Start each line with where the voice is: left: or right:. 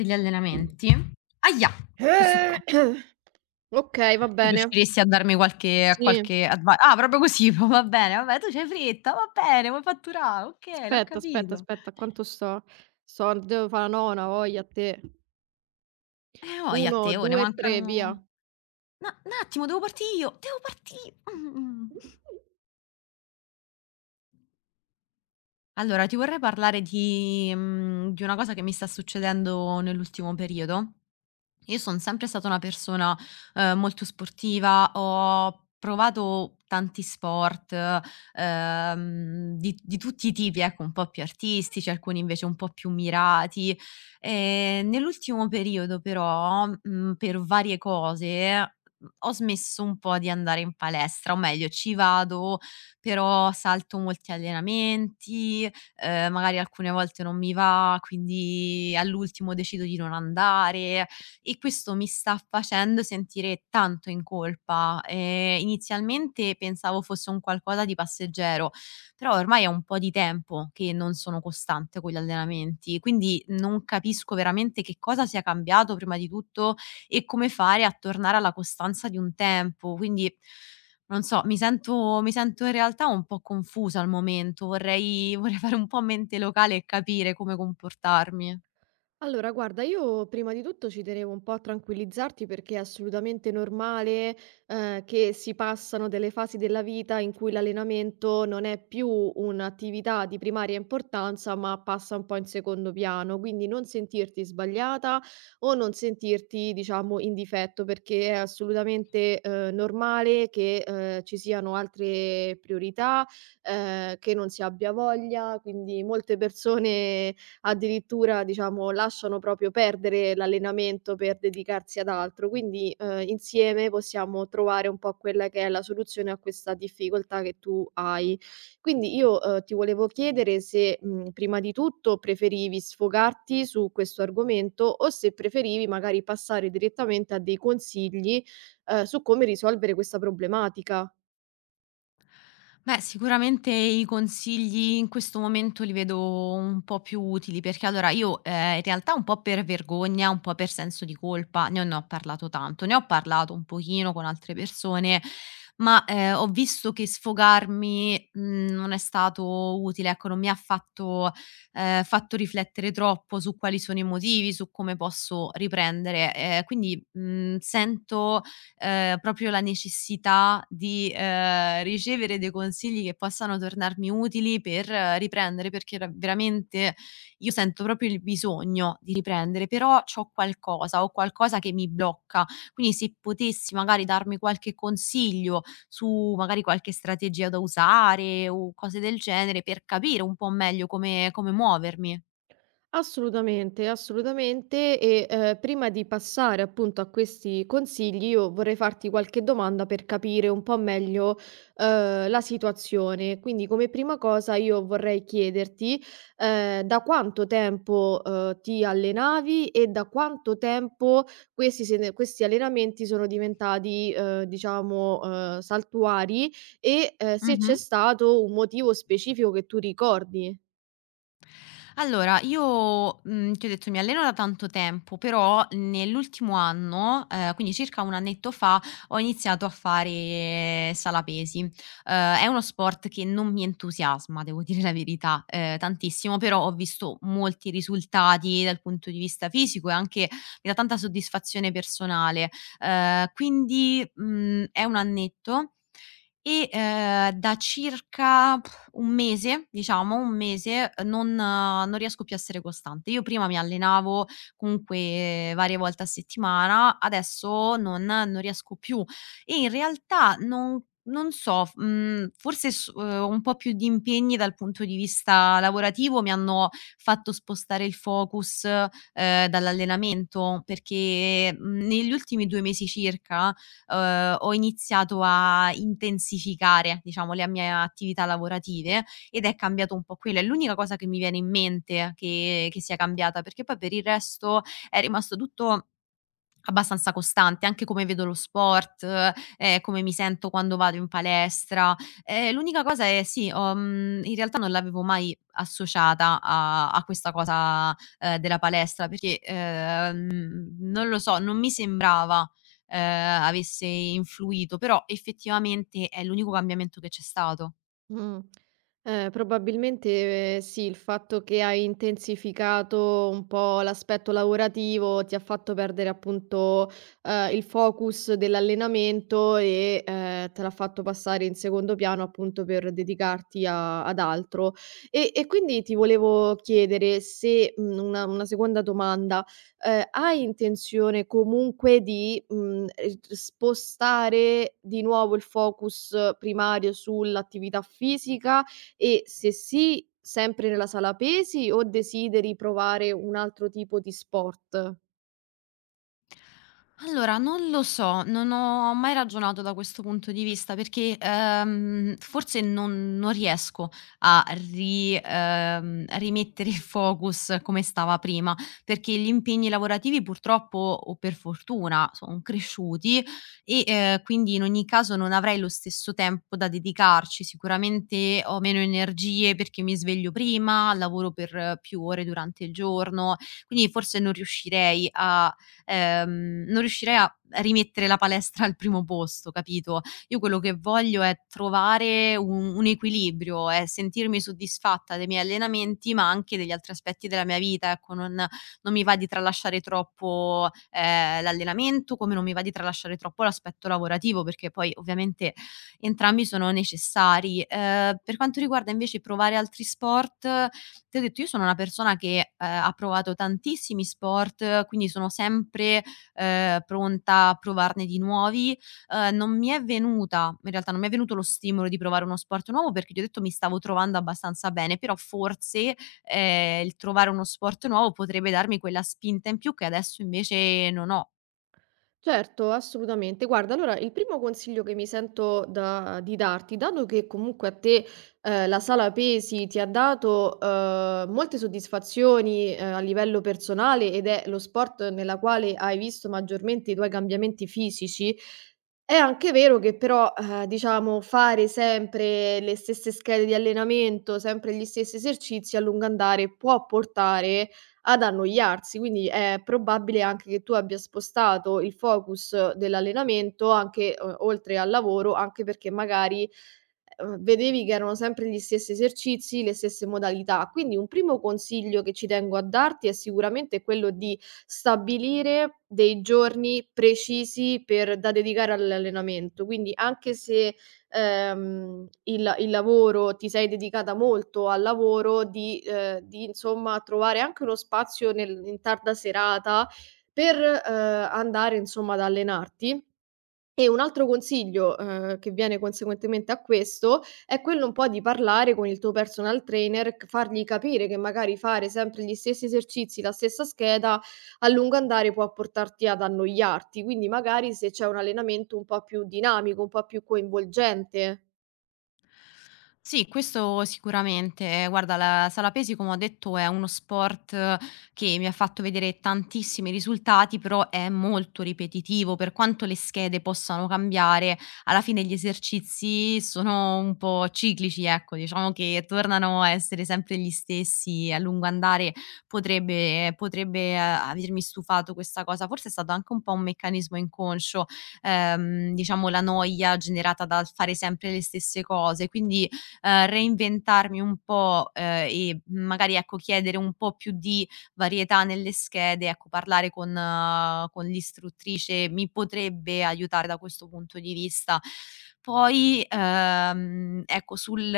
left: Degli allenamenti? Ahia! Questo qua.
right: Eh, Okay, va
left: Tu
right: bene.
left: riusciresti a darmi qualche
right: Sì.
left: qualche adva ah, proprio così, po va bene, vabbè, tu c'hai fretta, va bene, vuoi fatturà, okay, l'ho
right: Aspetta, aspetta,
left: capito.
right: aspetta, a quanto sto? Sto devo fa la nona, ha voglia a te.
left: Oia a
right: 1,
left: te, oh, ne
right: 2,
left: mancano
right: 3, via.
left: na n'attimo, devo partì io, devo partì! Mh-mh. Allora, ti vorrei parlare di, di una cosa che mi sta succedendo nell'ultimo periodo. Io son sempre stata una persona, molto sportiva, ho provato tanti sport, di tutti i tipi, ecco, un po' più artistici, alcuni invece un po' più mirati. Nell'ultimo periodo però, per varie cose, ho smesso un po' di andare in palestra, o meglio ci vado, però salto molti allenamenti, magari alcune volte non mi va, quindi all'ultimo decido di non andare e questo mi sta facendo sentire tanto in colpa. Inizialmente pensavo fosse un qualcosa di passeggero, però ormai è un po' di tempo che non sono costante con gli allenamenti, quindi non capisco veramente che cosa sia cambiato prima di tutto e come fare a tornare alla costanza di un tempo. Quindi non so, mi sento in realtà un po' confusa al momento, vorrei vorrei fare un po' mente locale e capire come comportarmi.
right: Allora, guarda, io prima di tutto ci tenevo un po' a tranquillizzarti perché è assolutamente normale, che si passano delle fasi della vita in cui l'allenamento non è più un'attività di primaria importanza, ma passa un po' in secondo piano. Quindi non sentirti sbagliata o non sentirti, diciamo, in difetto, perché è assolutamente, normale che, ci siano altre priorità, che non si abbia voglia. Quindi molte persone addirittura diciamo lasciano proprio perdere l'allenamento per dedicarsi ad altro. Quindi, insieme possiamo trovare un po' quella che è la soluzione a questa difficoltà che tu hai. Quindi io, ti volevo chiedere se, prima di tutto preferivi sfogarti su questo argomento o se preferivi magari passare direttamente a dei consigli, su come risolvere questa problematica.
left: Beh, sicuramente i consigli in questo momento li vedo un po' più utili, perché allora io, in realtà un po' per vergogna, un po' per senso di colpa, non ne ho parlato tanto. Ne ho parlato un pochino con altre persone, ma, ho visto che sfogarmi, non è stato utile, ecco, non mi ha fatto riflettere troppo su quali sono i motivi, su come posso riprendere. Sento proprio la necessità di, ricevere dei consigli che possano tornarmi utili per riprendere, perché ra veramente io sento proprio il bisogno di riprendere, però ho qualcosa che mi blocca. Quindi se potessi magari darmi qualche consiglio su magari qualche strategia da usare o cose del genere per capire un po' meglio come muovermi.
right: Assolutamente, assolutamente. Prima di passare appunto a questi consigli, io vorrei farti qualche domanda per capire un po' meglio la situazione. Quindi, come prima cosa, io vorrei chiederti da quanto tempo ti allenavi e da quanto tempo questi, se- questi allenamenti sono diventati, diciamo, saltuari se
left: Mh-mh.
right: c'è stato un motivo specifico che tu ricordi.
left: Allora, io, ti ho detto mi alleno da tanto tempo, però nell'ultimo anno, quindi circa 1 annetto fa, ho iniziato a fare sala pesi. È uno sport che non mi entusiasma, devo dire la verità, tantissimo, però ho visto molti risultati dal punto di vista fisico e anche mi dà tanta soddisfazione personale. È 1 annetto e, da circa 1 mese, diciamo, 1 mese non riesco più a essere costante. Io prima mi allenavo comunque varie volte a settimana, adesso non riesco più e in realtà non so, f mhmm, forse s un po' più di impegni dal punto di vista lavorativo mi hanno fatto spostare il focus, dall'allenamento perché, negli ultimi 2 mesi circa ho iniziato a intensificare, diciamo, le mie attività lavorative ed è cambiato un po' quello. È l'unica cosa che mi viene in mente che sia cambiata, perché poi per il resto è rimasto tutto abbastanza costante, anche come vedo lo sport, come mi sento quando vado in palestra. L'unica cosa è sì, ho in realtà non l'avevo mai associata a questa cosa, della palestra perché, non lo so, non mi sembrava, avesse influito, però effettivamente è l'unico cambiamento che c'è stato.
right: Mh. Probabilmente, sì, il fatto che hai intensificato un po' l'aspetto lavorativo ti ha fatto perdere appunto, il focus dell'allenamento e te l'ha fatto passare in secondo piano appunto per dedicarti a ad altro. E quindi ti volevo chiedere se una seconda domanda, hai intenzione comunque di spostare di nuovo il focus primario sull'attività fisica e se sì, sempre nella sala pesi o desideri provare un altro tipo di sport?
left: Allora, non lo so, non ho mai ragionato da questo punto di vista perché, forse non riesco a ri rimettere il focus come stava prima, perché gli impegni lavorativi purtroppo o per fortuna son cresciuti e, quindi in ogni caso non avrei lo stesso tempo da dedicarci. Sicuramente ho meno energie perché mi sveglio prima, lavoro per più ore durante il giorno, quindi forse non riuscirei a ehm, non riuscirei a rimettere la palestra al primo posto, capito? Io quello che voglio è trovare un equilibrio, è sentirmi soddisfatta dei miei allenamenti, ma anche degli altri aspetti della mia vita, ecco, non mi va di tralasciare troppo, l'allenamento, come non mi va di tralasciare troppo l'aspetto lavorativo, perché poi ovviamente entrambi sono necessari. Per quanto riguarda invece provare altri sport, ti ho detto, io sono una persona che, ha provato tantissimi sport, quindi sono sempre, pronta a provarne di nuovi. Non mi è venuta in realtà non mi è venuto lo stimolo di provare uno sport nuovo perché ti ho detto mi stavo trovando abbastanza bene, però forse, il trovare uno sport nuovo potrebbe darmi quella spinta in più che adesso invece non ho.
right: Certo, assolutamente. Guarda, allora il primo consiglio che mi sento di darti, dato che comunque a te la sala pesi ti ha dato molte soddisfazioni a livello personale ed è lo sport nella quale hai visto maggiormente i tuoi cambiamenti fisici, è anche vero che però, diciamo fare sempre le stesse schede di allenamento, sempre gli stessi esercizi a lungo andare può portare ad annoiarsi, quindi è probabile anche che tu abbia spostato il focus dell'allenamento anche o oltre al lavoro, anche perché magari vedevi che erano sempre gli stessi esercizi, le stesse modalità. Quindi un primo consiglio che ci tengo a darti è sicuramente quello di stabilire dei giorni precisi per da dedicare all'allenamento. Quindi anche se, il lavoro ti sei dedicata molto al lavoro, di insomma trovare anche uno spazio nel in tarda serata per, andare insomma ad allenarti e un altro consiglio, che viene conseguentemente a questo, è quello un po' di parlare con il tuo personal trainer, c fargli capire che magari fare sempre gli stessi esercizi, la stessa scheda, a lungo andare può portarti ad annoiarti. Quindi magari se c'è un allenamento un po' più dinamico, un po' più coinvolgente.
left: Sì, questo sicuramente. Guarda, la sala pesi, come ho detto, è uno sport che mi ha fatto vedere tantissimi risultati, però è molto ripetitivo. Per quanto le schede possano cambiare, alla fine gli esercizi sono un po' ciclici, ecco, diciamo che tornano a essere sempre gli stessi. A lungo andare potrebbe avermi stufato questa cosa. Forse è stato anche un po' un meccanismo inconscio diciamo la noia generata dal fare sempre le stesse cose. Quindi, reinventarmi un po', e magari, ecco, chiedere un po' più di varietà nelle schede, ecco, parlare con l'istruttrice mi potrebbe aiutare da questo punto di vista. Poi, ecco, sul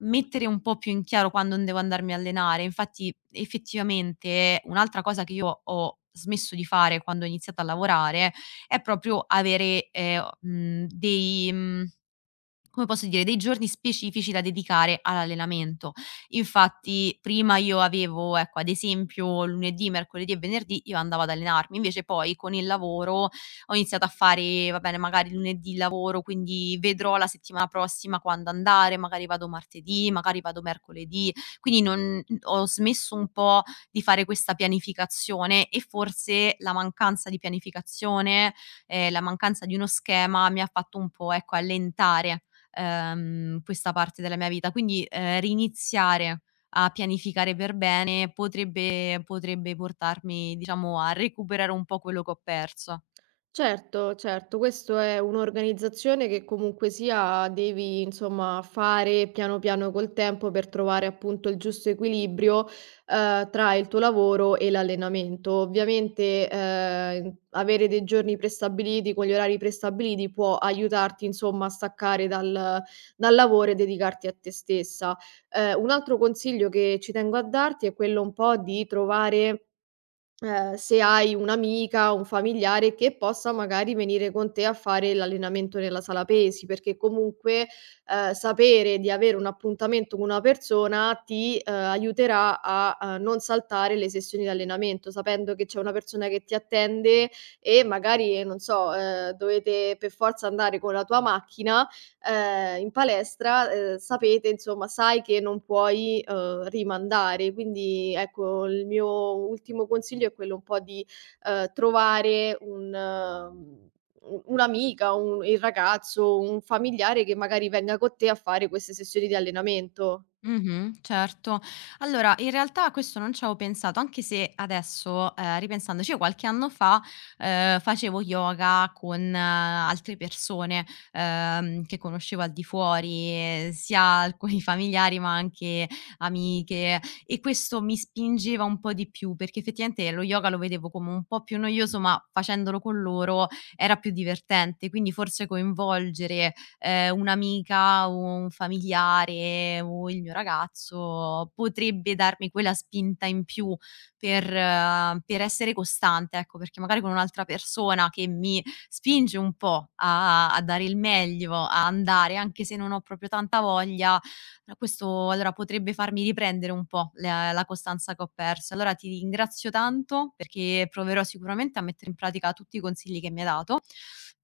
left: mettere un po' più in chiaro quando devo andarmi a allenare. Infatti, effettivamente, un'altra cosa che io ho smesso di fare quando ho iniziato a lavorare è proprio avere, mhmm, dei mhmm come posso dire, dei giorni specifici da dedicare all'allenamento. Infatti prima io avevo, ecco, ad esempio lunedì, mercoledì e venerdì io andavo ad allenarmi, invece poi con il lavoro ho iniziato a fare, va bene, magari lunedì lavoro, quindi vedrò la settimana prossima quando andare, magari vado martedì, magari vado mercoledì. Quindi non ho smesso un po' di fare questa pianificazione e forse la mancanza di pianificazione, la mancanza di uno schema mi ha fatto un po', ecco, allentare questa parte della mia vita. Quindi, riniziare a pianificare per bene potrebbe portarmi, diciamo, a recuperare un po' quello che ho perso.
right: Certo, certo, questo è un'organizzazione che comunque sia devi insomma fare piano piano col tempo per trovare appunto il giusto equilibrio tra il tuo lavoro e l'allenamento. Ovviamente avere dei giorni prestabiliti con gli orari prestabiliti può aiutarti insomma a staccare dal, dal lavoro e dedicarti a te stessa. Un altro consiglio che ci tengo a darti è quello un po' di trovare se hai un'amica, un familiare che possa magari venire con te a fare l'allenamento nella sala pesi, perché comunque, sapere di avere un appuntamento con una persona ti aiuterà a non saltare le sessioni di allenamento, sapendo che c'è una persona che ti attende e magari, non so, dovete per forza andare con la tua macchina, in palestra, sapete insomma, sai che non puoi, rimandare. Quindi ecco, il mio ultimo consiglio è quello un po' di, trovare un mhmm, u un'amica, un il ragazzo, un familiare che magari venga con te a fare queste sessioni di allenamento.
left: Mh-mh, certo. Allora, in realtà a questo non ci avevo pensato, anche se adesso, ripensandoci, io qualche anno fa, facevo yoga con altre persone, che conoscevo al di fuori, sia alcuni familiari, ma anche amiche, e questo mi spingeva un po' di più, perché effettivamente lo yoga lo vedevo come un po' più noioso, ma facendolo con loro era più divertente. Quindi forse coinvolgere, un'amica o un familiare o il mio ragazzo potrebbe darmi quella spinta in più per essere costante, ecco, perché magari con un'altra persona che mi spinge un po' a a dare il meglio, a andare, anche se non ho proprio tanta voglia, questo allora potrebbe farmi riprendere un po' la costanza che ho perso. Allora ti ringrazio tanto perché proverò sicuramente a mettere in pratica tutti i consigli che mi hai dato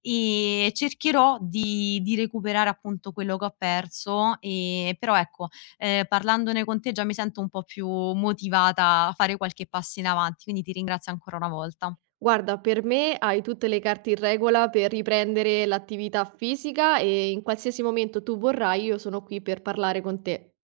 left: e cercherò di recuperare appunto quello che ho perso, però ecco, parlandone con te già mi sento un po' più motivata a fare qualche passo in avanti, quindi ti ringrazio ancora una volta.
right: Guarda, per me hai tutte le carte in regola per riprendere l'attività fisica e in qualsiasi momento tu vorrai io sono qui per parlare con te.